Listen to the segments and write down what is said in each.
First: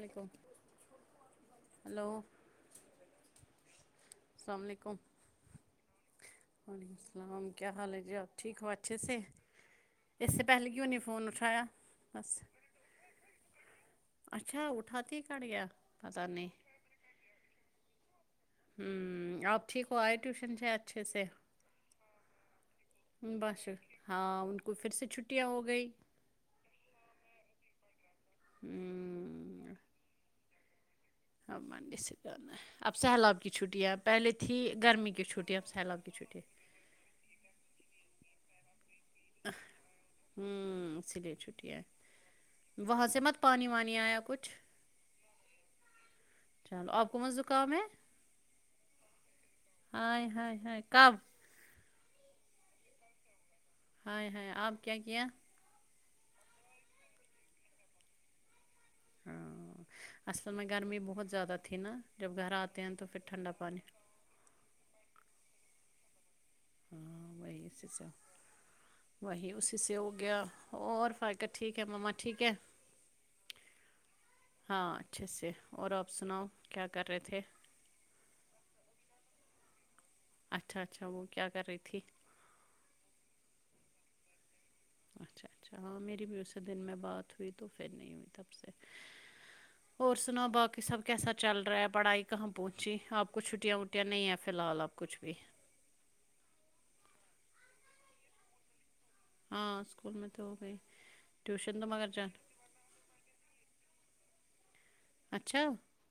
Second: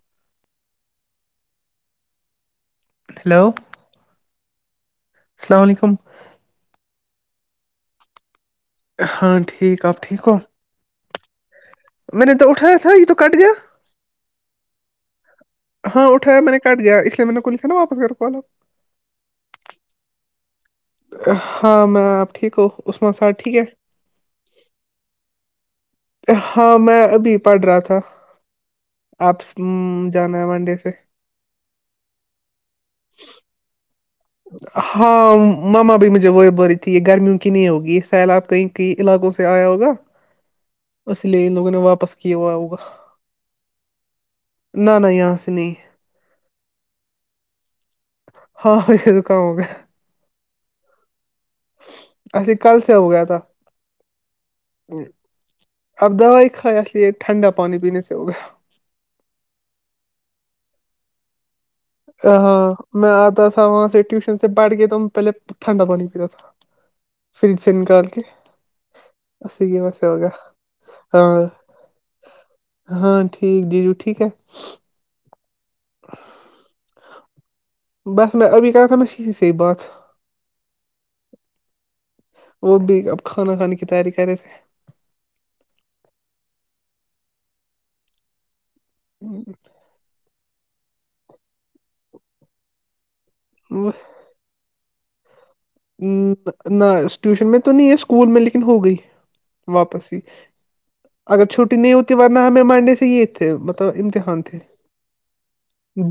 لیکم hello hello السلام علیکم السلام علیکم وعلیکم السلام کیا حال ہے جی آپ ٹھیک ہو اچھے سے ہاں ٹھیک آپ ٹھیک ہو اس سے پہلے کیوں نہیں فون اٹھایا میں نے بس تو اٹھایا تھا یہ تو کٹ گیا اچھا اٹھاتی ہی کٹ گیا ہاں پتہ اٹھایا نہیں میں نے کاٹ گیا اس لیے میں نے کولیکھ نا واپس کر کو آگ ہوں آپ ٹھیک ہو ائے ٹیوشن اچھے سے ہاں میں آپ ٹھیک ہوں بس ہاں ان کو پھر سے چھٹیاں ہو گئی ہاں میں ابھی پڑھ رہا تھا اپس جانا ہے منڈے سے اب منڈے سے جانا ہے اب سہلاب کی چھٹی ہے اب پہلے تھی گرمی کی ہاں ماما سیلاب بھی کی مجھے چھٹی وہی بول رہی تھی یہ گرمیوں کی نہیں ہوگی سیلاب کہیں کی علاقوں سے آیا ہوگا ہوں اسی اس لیے ان لوگوں چھٹیاں نے ہے واپس کیا ہوا ہوگا وہاں سے مت پانی وانی آیا کچھ نہ نہ یہاں سے نہیں چلو آپ کو مت زکام ہے [unintelligible] ائے ہائے ہائے کب ایسا کل سے ہو گیا تھا ہائے ہائے اپ کیا کیا اب دوائی کھایا اس لیے ٹھنڈا پانی پینے سے ہوگا ہاں اصل میں گرمی بہت زیادہ تھی نا جب گھر ہاں آتے ہیں تو میں پھر آتا ٹھنڈا تھا پانی وہاں سے ٹیوشن سے پڑھ کے تو پہلے ٹھنڈا پانی پیتا تھا ہاں فریج وہی سے اسی نکال کے وہی اسی کی سے وجہ ہو ہوگیا گیا اور ہاں فائقہ ٹھیک ہے مما ٹھیک ہے ہاں ٹھیک دیدی ٹھیک ہے ہاں اچھے سے اور آپ سناؤ کیا کر رہے تھے بس میں ابھی کیا [unintelligible] سمجھتی تھی سے بات اچھا اچھا وہ کیا کر رہی تھی وہ بھی اب کھانا کھانے کی تیاری کر رہے تھے اچھا اچھا ہاں میری بھی اس سے دن میں بات ہوئی تو پھر نہیں ہوئی تب سے ہوں اور سنا باقی سب کیسا چل رہا ہے پڑھائی کہاں پہنچی آپ کچھ چھٹیاں وٹیا نہیں ہے فی الحال اب کچھ بھی نہ ٹیوشن میں تو نہیں ہے اسکول میں لیکن ہو گئی ہاں واپس اسکول ہی میں تو ہو گئی اگر چھٹی ٹیوشن تو نہیں مگر ہوتی جان ورنہ ہمیں منڈے سے یہ تھے مطلب امتحان تھے اچھا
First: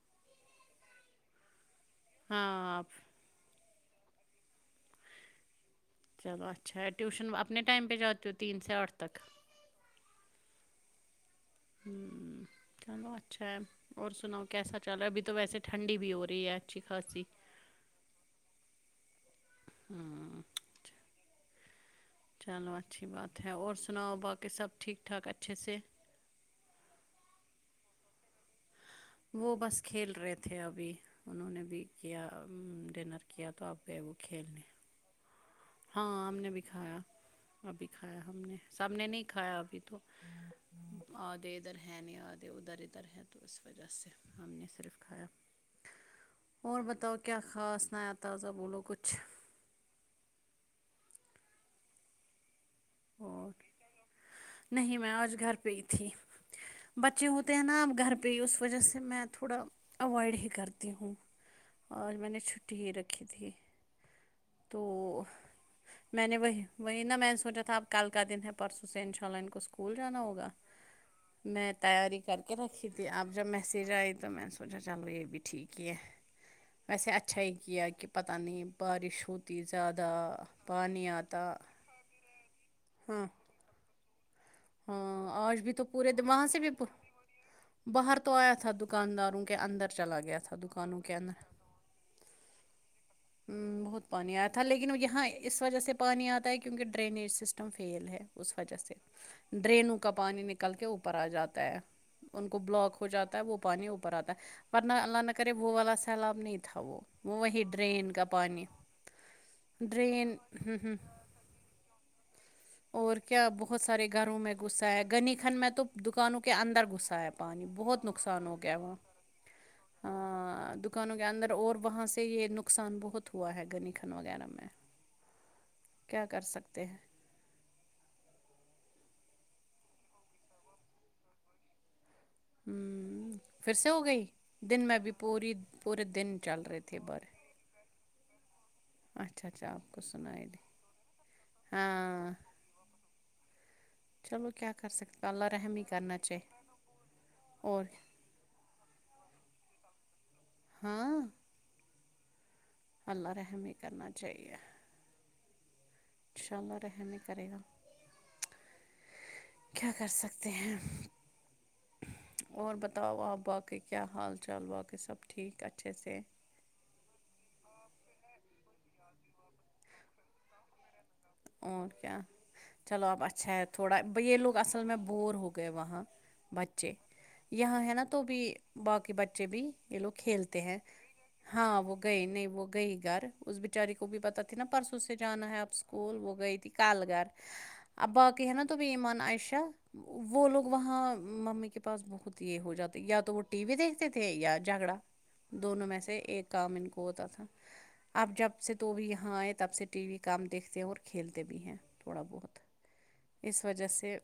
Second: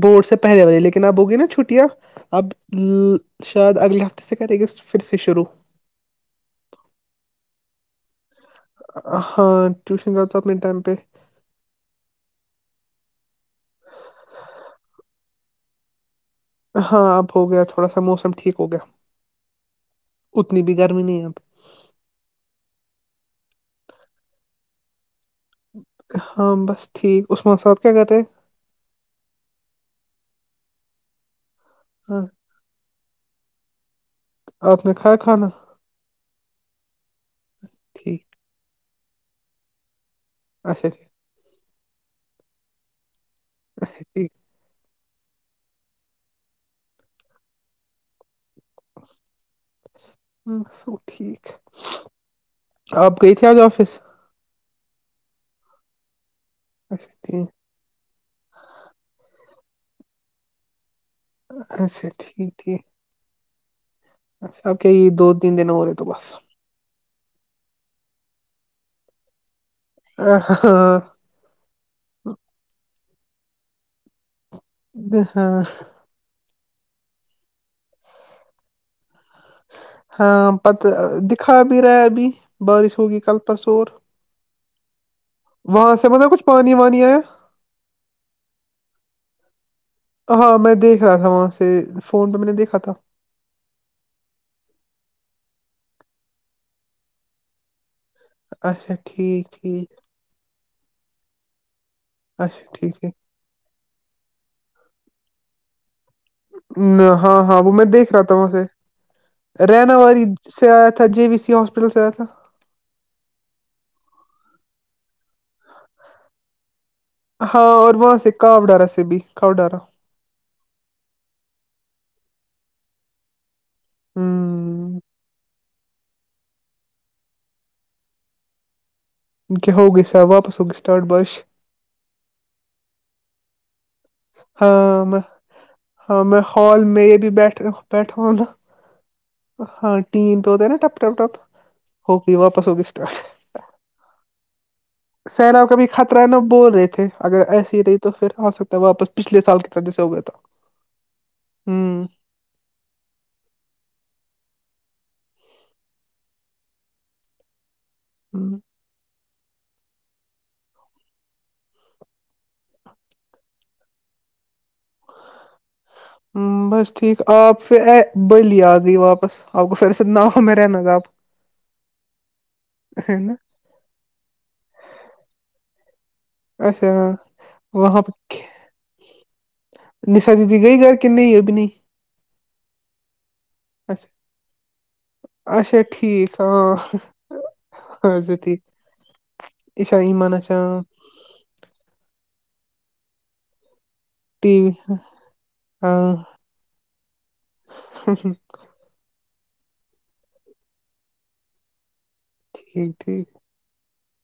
بورڈ سے پہلے والی لیکن اب ہوگی نا چھٹیاں اب ہاں آپ شاید اگلے ہفتے سے کرے گی پھر سے شروع چلو اچھا ہے ٹیوشن اپنے ٹائم پہ جاتے ہو ت ہاں ٹیوشن جاتا ہو اپنے ٹائم پہ ہمم چلو اچھا ہے اور سناو کیسا چل رہا ہے ابھی تو ویسے ٹھنڈی بھی ہو رہی ہے اچھی ہاں خاصی اب ہو گیا تھوڑا سا موسم ٹھیک ہو گیا ہاں اتنی بھی گرمی نہیں ہے اب چلو اچھی بات ہے اور سناؤ باقی سب ٹھیک ٹھاک اچھے سے ہاں بس ٹھیک عسمہ استاد کیا کر رہے وہ بس کھیل رہے تھے ابھی انہوں نے بھی ہاں کیا ہمم ڈنر کیا تو اب گئے وہ کھیل اپ نے کھائے کھانا ہاں ہم نے بھی کھایا ابھی کھایا ٹھیک ہم نے سب نے نہیں کھایا ابھی تو اچھا ٹھیک آدے ادھر ہے نہیں آدے ادھر ادھر ہے تو اس وجہ اچھا سے ٹھیک ہم نے صرف کھایا اور بتاؤ کیا خاص نیا تازہ بولو کچھ ہمم سب ٹھیک آپ گئی تھی اور آج آفس نہیں میں آج گھر پہ ہی تھی اچھا بچے ہوتے ٹھیک ہیں نا اب گھر پہ اس وجہ سے میں تھوڑا اوائڈ ہی کرتی ہوں اچھا اور میں نے ٹھیک ٹھیک چھٹی ہی رکھی تھی اچھا تو آپ کیا یہ دو تین دن ہو رہے تو میں بس نے وہی وہی نا میں نے سوچا تھا اپ کل کا دن ہے پرسوں سے انشاء اللہ ان کو اسکول جانا ہاں ہوگا میں تیاری کر کے رکھی تھی آپ جب میسیج آئی تو میں نے چلو یہ بھی ہاں ٹھیک ہی ہے ویسے اچھا ہی کیا کہ پتاہ نہیں بارش ہوت تی زیادہ ہاں پت پانی آتا دکھا بھی رہا ابھی بارش ہوگی ہاں کل پرسو اور ہاں آج بھی تو وہاں سے پورے مطلب دما کچھ وہاں سے بھی پانی وانی آیا باہر تو آیا تھا دکانداروں کے اندر چلا گیا تھا ہاں میں دکانوں دیکھ کے رہا تھا اندر وہاں سے فون پہ میں نے دیکھا تھا ہمم بہت پانی آیا تھا لیکن یہاں اس وجہ سے پانی آتا ہے کیونکہ ڈرینیج سسٹم فیل ہے اس وجہ اچھا سے ٹھیک ٹھیک ڈرینوں کا پانی نکل کے اوپر آ جاتا ہے ان کو اچھا ٹھیک بلاک ہو ٹھیک جاتا ہے وہ پانی اوپر آتا ہے ورنہ اللہ نہ کرے وه والا سے تالاب نہیں تھا وہ وہ ہاں وہی ڈرین کا پانی رہنا والی ڈرین سے ہوں آیا ہوں تھا جے وی سی ہاسپٹل سے آیا تھا اور کیا بہت سارے گھروں میں غصہ ہے گنی خن میں تو دکانوں کہ اندر غسا ہے پانی ہاں اور بہت وہاں سے نقصان ہو گیا کاوڈارا وہاں سے بھی کاوڈارا ا دکانوں کے اندر اور وہاں سے یہ نقصان بہت ہوا ہے گنیکھن وغیرہ میں ہوں کیا کر سکتے ہیں انکے ہو گئے سا واپس ہو گی اسٹاٹ بچش ہمم پھر سے ہو گئی دن میں بھی پوری پورے دن چل رہے تھے بارے ٹ بیٹھونا اچھا آپ ہاں کو ٹین سنائی پہ دی ہوتا نا ٹپ ٹپ ٹپ ہاں ہوگئی واپس ہوگئی اسٹارٹ چلو کیا کر سکتے اللہ سیلاب رحم کا ہی بھی کرنا خطرہ ہے نا چاہیے بول رہے تھے اگر ایسے ہی اور نہیں تو پھر آ سکتا ہے واپس پچھلے سال کی طرح جیسے ہو گیا تھا ہاں ہوں اللہ رحم ہی کرنا چاہیے انشاء اللہ رحم ہی کرے گا ہوں کیا کر سکتے ہیں اور بتاؤ آپ باقی کیا حال چال باقی سب ٹھیک اچھے سے ہوں بس ٹھیک آپ پھر بلی آ گئی واپس آپ کو پھر سےتنا ہو میں رہنا تھا آپ اور کیا چلو کو، اب نا اچھا ہے تھوڑا بھائی یہ لوگ اصل میں بور ہو گئے وہاں اچھا بچے یہاں ہے نا وہاں تو بھی پہ باقی بچے بھی یہ لوگ نشا کھیلتے دیدی ہیں گئی گھر کہ نہیں ابھی نہیں ہاں وہ گئے نہیں وہ گئی گھر اس بچاری کو بھی اچھا پتا تھی نا پرسوں سے جانا ہے اب اچھا سکول وه ٹھیک گئی تھی ہاں کل گھر اب اچھا باقی ہے نا ٹھیک تو بھی ایمن عائشہ عشا ایمان وہ اچھا لوگ وہاں ممی کے پاس بہت یہ ہو جاتے یا تو وہ ٹی وی دیکھتے تھے یا ٹی وی جھگڑا دونوں میں سے ایک کام ان کو ہوتا تھا ہوں ہوں تب سے تو بھی یہاں آئے تب سے ٹی وی کام دیکھتے ہیں اور کھیلتے بھی ہیں تھوڑا بہت ٹھیک ٹھیک اس وجہ سے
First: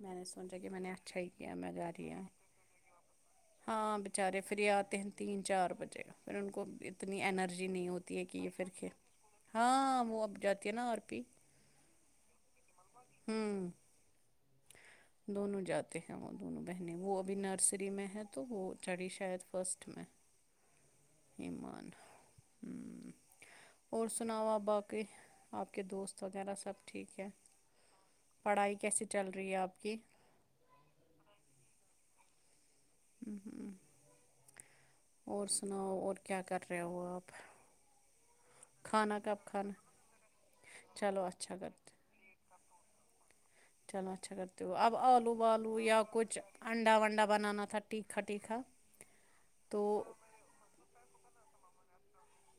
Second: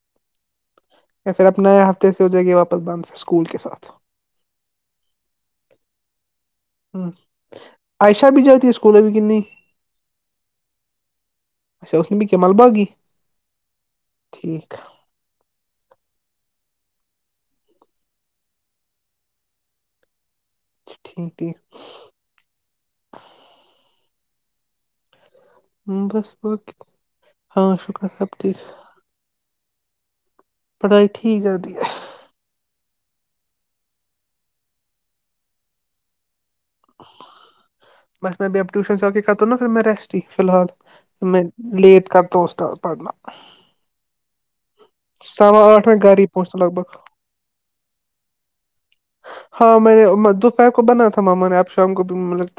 میں نے سوچا کہ میں نے اچھا ہی یا پھر کیا اپنا میں یہ جا ہفتے رہی سے ہو جائے گے واپس بند پھر اسکول کے ساتھ بیچارے پھر یہ آتے ہیں تین چار بجے پھر ان کو ہ اتنی انرجی نہیں ہوتی ہے عائشہ کہ بھی یہ جاتی پھر کے اسکول ابھی کہ نہیں ہاں وہ اب جاتی نا ار پی اچھا اس نے بھی کیا ملبہ کی ہوں ٹھیک دونوں جاتے ہیں وہ دونوں بہنیں وہ ابھی نرسری میں ہیں تو وہ چڑھی شاید فرسٹ میں ٹھیک ٹھیک ایمان ہوں اور سناو آپ باقی آپ کے ہوں، دوست بس وغیرہ بس سب ٹھیک ہے ہاں شکر سب ٹھیک پڑھائی کیسی چل رہی ہے آپ کی پڑھائی ٹھیک چلتی ہے اور سناؤ اور کیا کر رہے ہو آپ بس میں ابھی اب ٹیوشن سے آ کھانا کے کرتا کب ہوں پھر کھانا میں ریسٹ ج فی الحال چلو میں اچھا کرتے لیٹ کرتا ہوں سٹارٹ پڑھنا چلو اچھا کرتے تو اب آلو سوا بالو آٹھ میں یا گھر ہی کچھ پہنچتا لگ بھگ انڈا ونڈا بنانا تھا ٹیکھا ٹیکھا ہاں میں نے رات کو بنا تھا ماما نے آپ شام کو بھی مطل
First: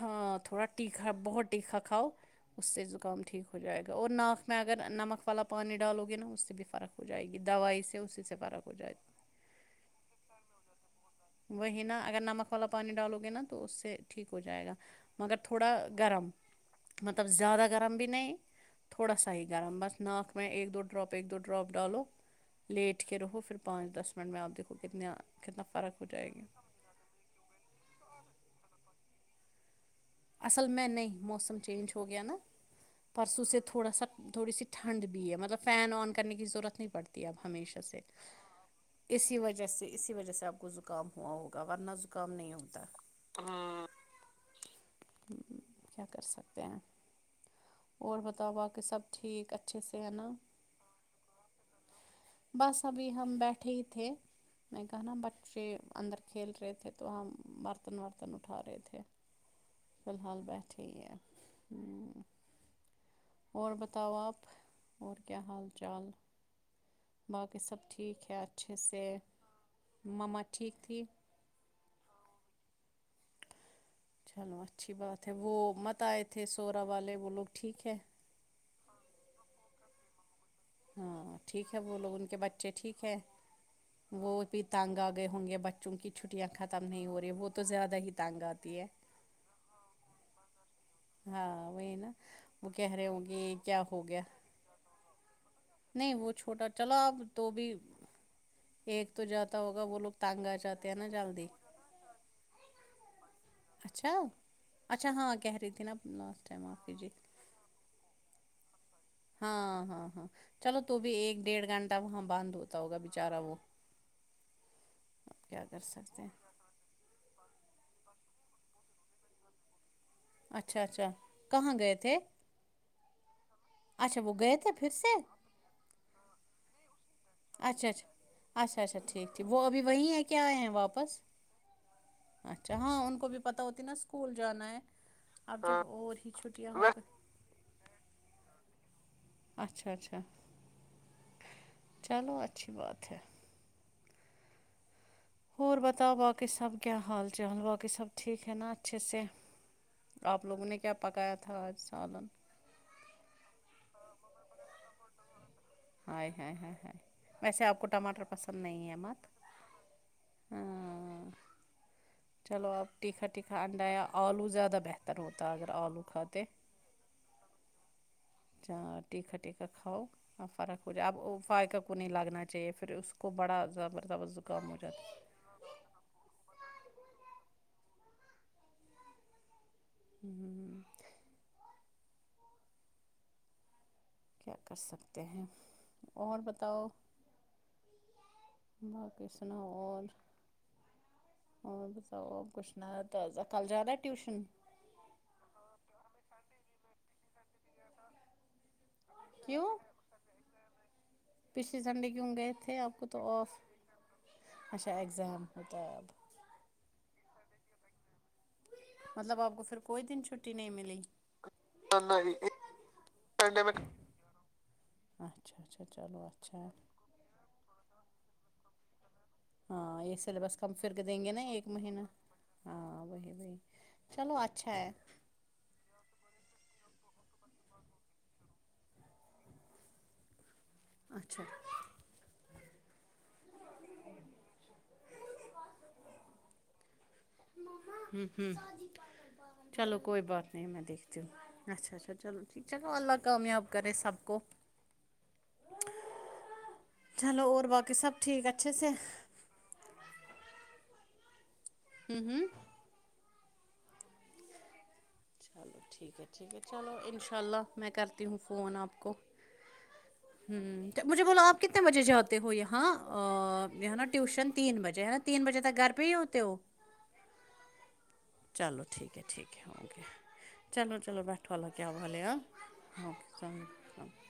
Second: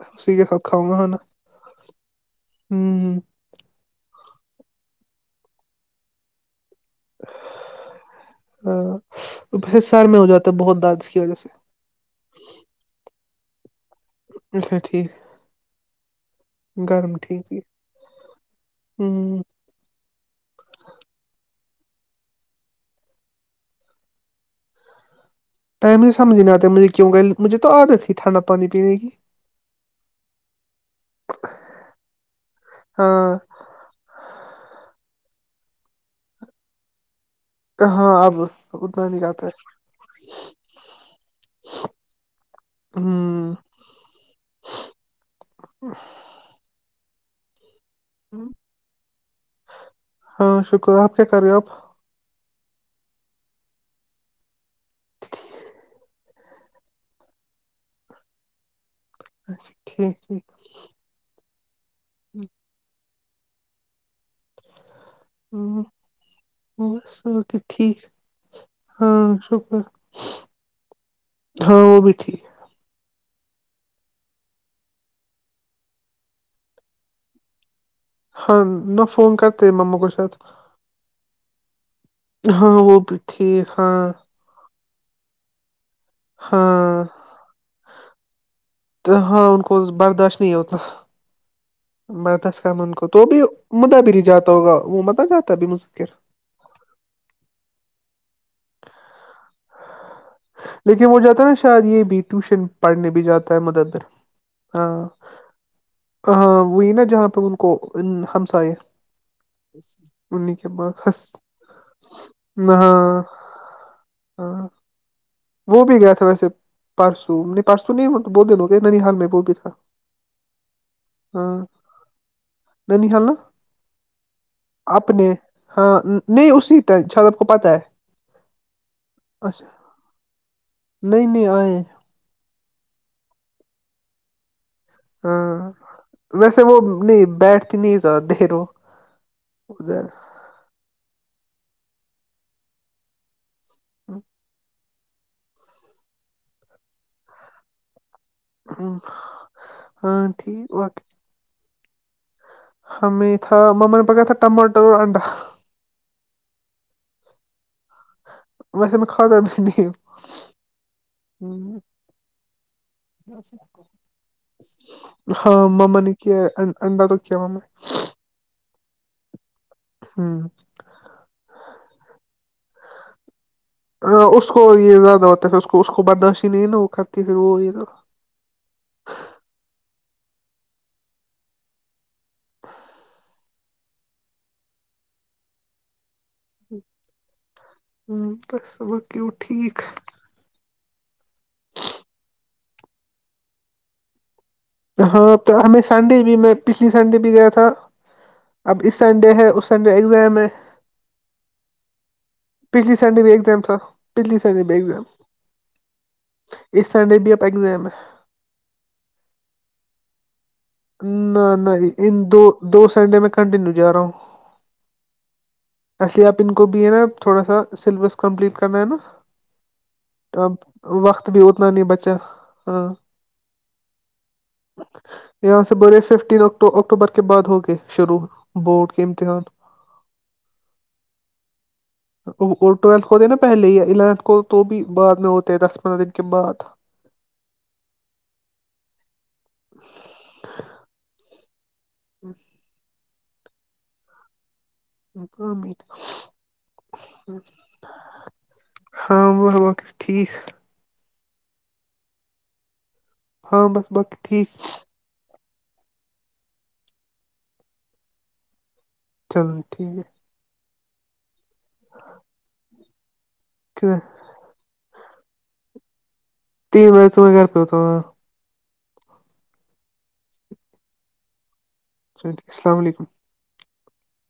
ہاں تھوڑا ٹیکھا بہت ٹیکھا کھاؤ اس سے زکام ٹھیک ہو ہو جائے گا اور ناک میں اگر نمک والا پانی ڈالو گے نا اس سے بھی فرق ہو جائے گی دوائی سے اسی سے فرق ہو جائے ہ پھر سر میں ہو جاتا ہے بہت درد جس کی وجہ سے وہی نا اگر نمک والا پانی ڈالو گے نا تو اس سے ٹھیک ہو جائے گا اچھا ٹھیک مگر تھوڑا گرم گرم مطلب ٹھیک ہے زیادہ گرم بھی نہیں تھوڑا سا ہ ہی گرم بس ناک میں ایک دو ڈراپ ایک دو ڈراپ ڈالو لیٹ کے رہو پھر پانچ دس منٹ میں آپ دیکھو کتنا کتنا فرق ہو ٹائم جائے سمجھ گی نہیں آتا مجھے کیوں کہ مجھے تو عادت تھی ٹھنڈا پانی پینے کی اصل میں نہیں موسم چینج ہو گیا نا ہاں پرسوں سے تھوڑا سا تھوڑی سی ٹھنڈ بھی ہے مطلب فین آن کرنے کی ضورت نہیں پڑتی ہے اب ہمیشہ سے ہاں اب اتنا نہیں اسی آتا وجہ سے اسی وجہ سے آپ کو زکام ہوا ہوگا ورنہ زکام نہیں ہوتا ہے ہ ہاں ہمم کیا کر سکتے ہیں اور بتاؤ باقی سب ٹھیک اچھے سے ہے نا ہاں شکر آپ کیا کر رہے ہو آپ بس ابھی ہم بیٹھے ہی تھے میں کہا نا بچے اندر کھیل رہے تھے تو ہم برتن ورتن اٹھا رہے تھے اچھا فی ٹھیک الحال بیٹھے ہے ہمم ہوں اور بتاؤ آپ اور کیا حال ہ چال [unintelligible] بس اوکے باقی سب ٹھیک ہے اچھے سے ہاں شکر مما ٹھیک تھی ہاں وہ بھی ٹھیک چلو اچھی بات ہے وہ مت آئے تھے سورا والے وہ لوگ ٹھیک ہے ہاں نہ فون کرتے ہے مما کو شاید ہاں ٹھیک ہے وہ لوگ ان کے بچے ہاں وہ ٹھیک ہے بھی ٹھیک ہاں وہ بھی تانگ آ گئے ہوں گے بچوں کی چھٹیاں ختم ہاں نہیں ہو رہی وہ تو زیادہ ہی تانگ آتی ہے تو ہاں ان کو برداشت نہیں ہوتا ہاں وہی نا برداشت وہ کرنا کہہ ان رہے کو تو ہوں بھی گی کیا مدا ہو بھی گیا نہیں جاتا ہوگا وہ متا جاتا ہے بھی مذکر نہیں وہ چھوٹا چلو اپ تو بھی ایک تو جاتا ہوگا وہ لوگ تنگ آ جاتے ہیں لیکن وہ جاتا جلدی ہے نا شاید یہ بھی ٹیوشن پڑھنے بھی جاتا ہے مددھر اچھا ہاں اچھا کہہ رہی تھی نا لاسٹ ہاں ٹائم آپ وہی کی نا جی جہاں پہ ان کو ہمسائے ہاں ہاں ہاں انہیں کے چلو بعد تو بھی ہس ایک ڈیڑھ گھنٹہ وہاں بند ہوتا ہوگا ہاں بچارا وہ ہاں کیا کر وہ بھی گیا سکتے تھا ہیں ویسے پرسو نہیں پرسو نہیں بہت دن ہو گے ننی حال میں وہ بھی تھا اچھا اچھا ہاں کہاں گئے تھے ننیحال نا اچھا وہ گئے تھے پھر سے اپنے ہاں نہیں اسی ٹائم شاید اپ کو پتا ہے اچھا اچھا اچھا اچھا ٹھیک ٹھیک وہ اچھا ابھی وہی ہے کیا ائے ہیں وا نہیں نہیں ائے اچھا ہاں ان کو بھی پتا ہوتی نا اسکول جانا ہے ہاں اب جب اور ہی ویسے چھٹیاں وہ ہو گئی نہیں بیٹھتی نہیں زیادہ دیر وه اچھا اچھا چلو اچھی بات ہے ہاں اور بتاؤ باقی سب کیا حال چال باقی سب ٹھیک ہے نا اچھے سے ہاں آپ لوگوں ٹھیک نے کیا اوکے پکایا تھا آج سالن ہمیں تھا مما نے پکایا تھا ٹماٹر اور انڈا ہائے ہائے ہائے ہائے ویسے آپ کو ٹماٹر پسند نہیں ہے ویسے میں مات کھاتا بھی نہیں ہاں ہوں چلو آپ تیکھا تیکھا انڈا یا آلو زیادہ بہتر ہوتا ہاں اگر مما آلو نے کیا کھاتے اند انڈا تو کیا ممی اچھا ٹیکا ٹیکا کھاؤ اور نے فرق کچھ اب وه فائقہ کو نہیں لگنا چاہیے پھر اس کو بڑا ضاب ہاں اس کو یہ زیادہ ہوتا ہے پھر اس کو برداشت نہیں نا وہ کرتی پھر وہ یہ ہوں کیا کر سکتے ہیں اور بت تو ہوں بس وہ باقی کیوں سناؤ ٹھیک اور اور بسؤ کچھ نا تھا کل جانا ہے ٹیوشن ہاں تو ہمیں سنڈے بھی میں پچھلی سنڈے بھی گیا تھا اب اس سنڈے ہے اس کیوں سنڈے ایگزام ہے پچھلے سنڈے کیوں گئے تھے پچھلی آپ کو تو سنڈے بھی آف ایگزام تھا پچھلی سنڈے بھی اچھا ایگزام اگزام ہوتا ہے اب اس سنڈے بھی اب ایگزام ہے مطلب آپ کو پھر کوئی دن چھٹ ٹی نی ملے نہ نہیں ان دو دو سنڈے میں کنٹینیو جا رہا ہوں اچھا اچھا چلو ایسے آپ ان اچھا کو ہے بھی نا تھوڑا سا سلیبس کمپلیٹ کرنا ہے نا ہاں یہ تو اب سلیبس کم فرق دیں وقت گے نا بھی ایک اتنا نہیں مہینہ بچا ہاں وہی وہی چلو اچھا ہے یہاں سے بولے ففٹین اک اکٹوبر کے بعد ہوگئے شروع بورڈ کے امتحان اچھا وہ ٹویلتھ ہوتے ہیں نا پہلے ہی الیونتھ کو تو بھی بعد میں ہوتے ہیں دس پندرہ دن کے بعد مما ہوں ہوں چلو کوئی بات نہیں میں دیکھتی ہوں اچھا اچھا چلو ٹھیک چلو اللہ کامیاب کرے سب کو چلو اور باقی سب ٹھیک اچھے سے ہوں ہاں وہ ک ٹھیک ہوں ہوں ہاں بس باقی ٹھیک چلو ٹھیک ہے ٹھیک ہے چلو انشاء اللہ میں کرتی ہوں فون آپ کو چلو ٹھیک ہے ہوں مجھے بولو آپ کتنے بجے جاتے ہو یہاں تین یہ نا منٹ ٹیوشن تین بجے ہے تین بجے تک گھر پہ ہی ہوتے ہو تین میں بجے میں گھر پہ تھا چلو ٹھیک ہے ٹھیک ہے اوکے چلو چلو بیٹھو والا کیا بولے ہاں السلام علیکم اوکے ج [unintelligible]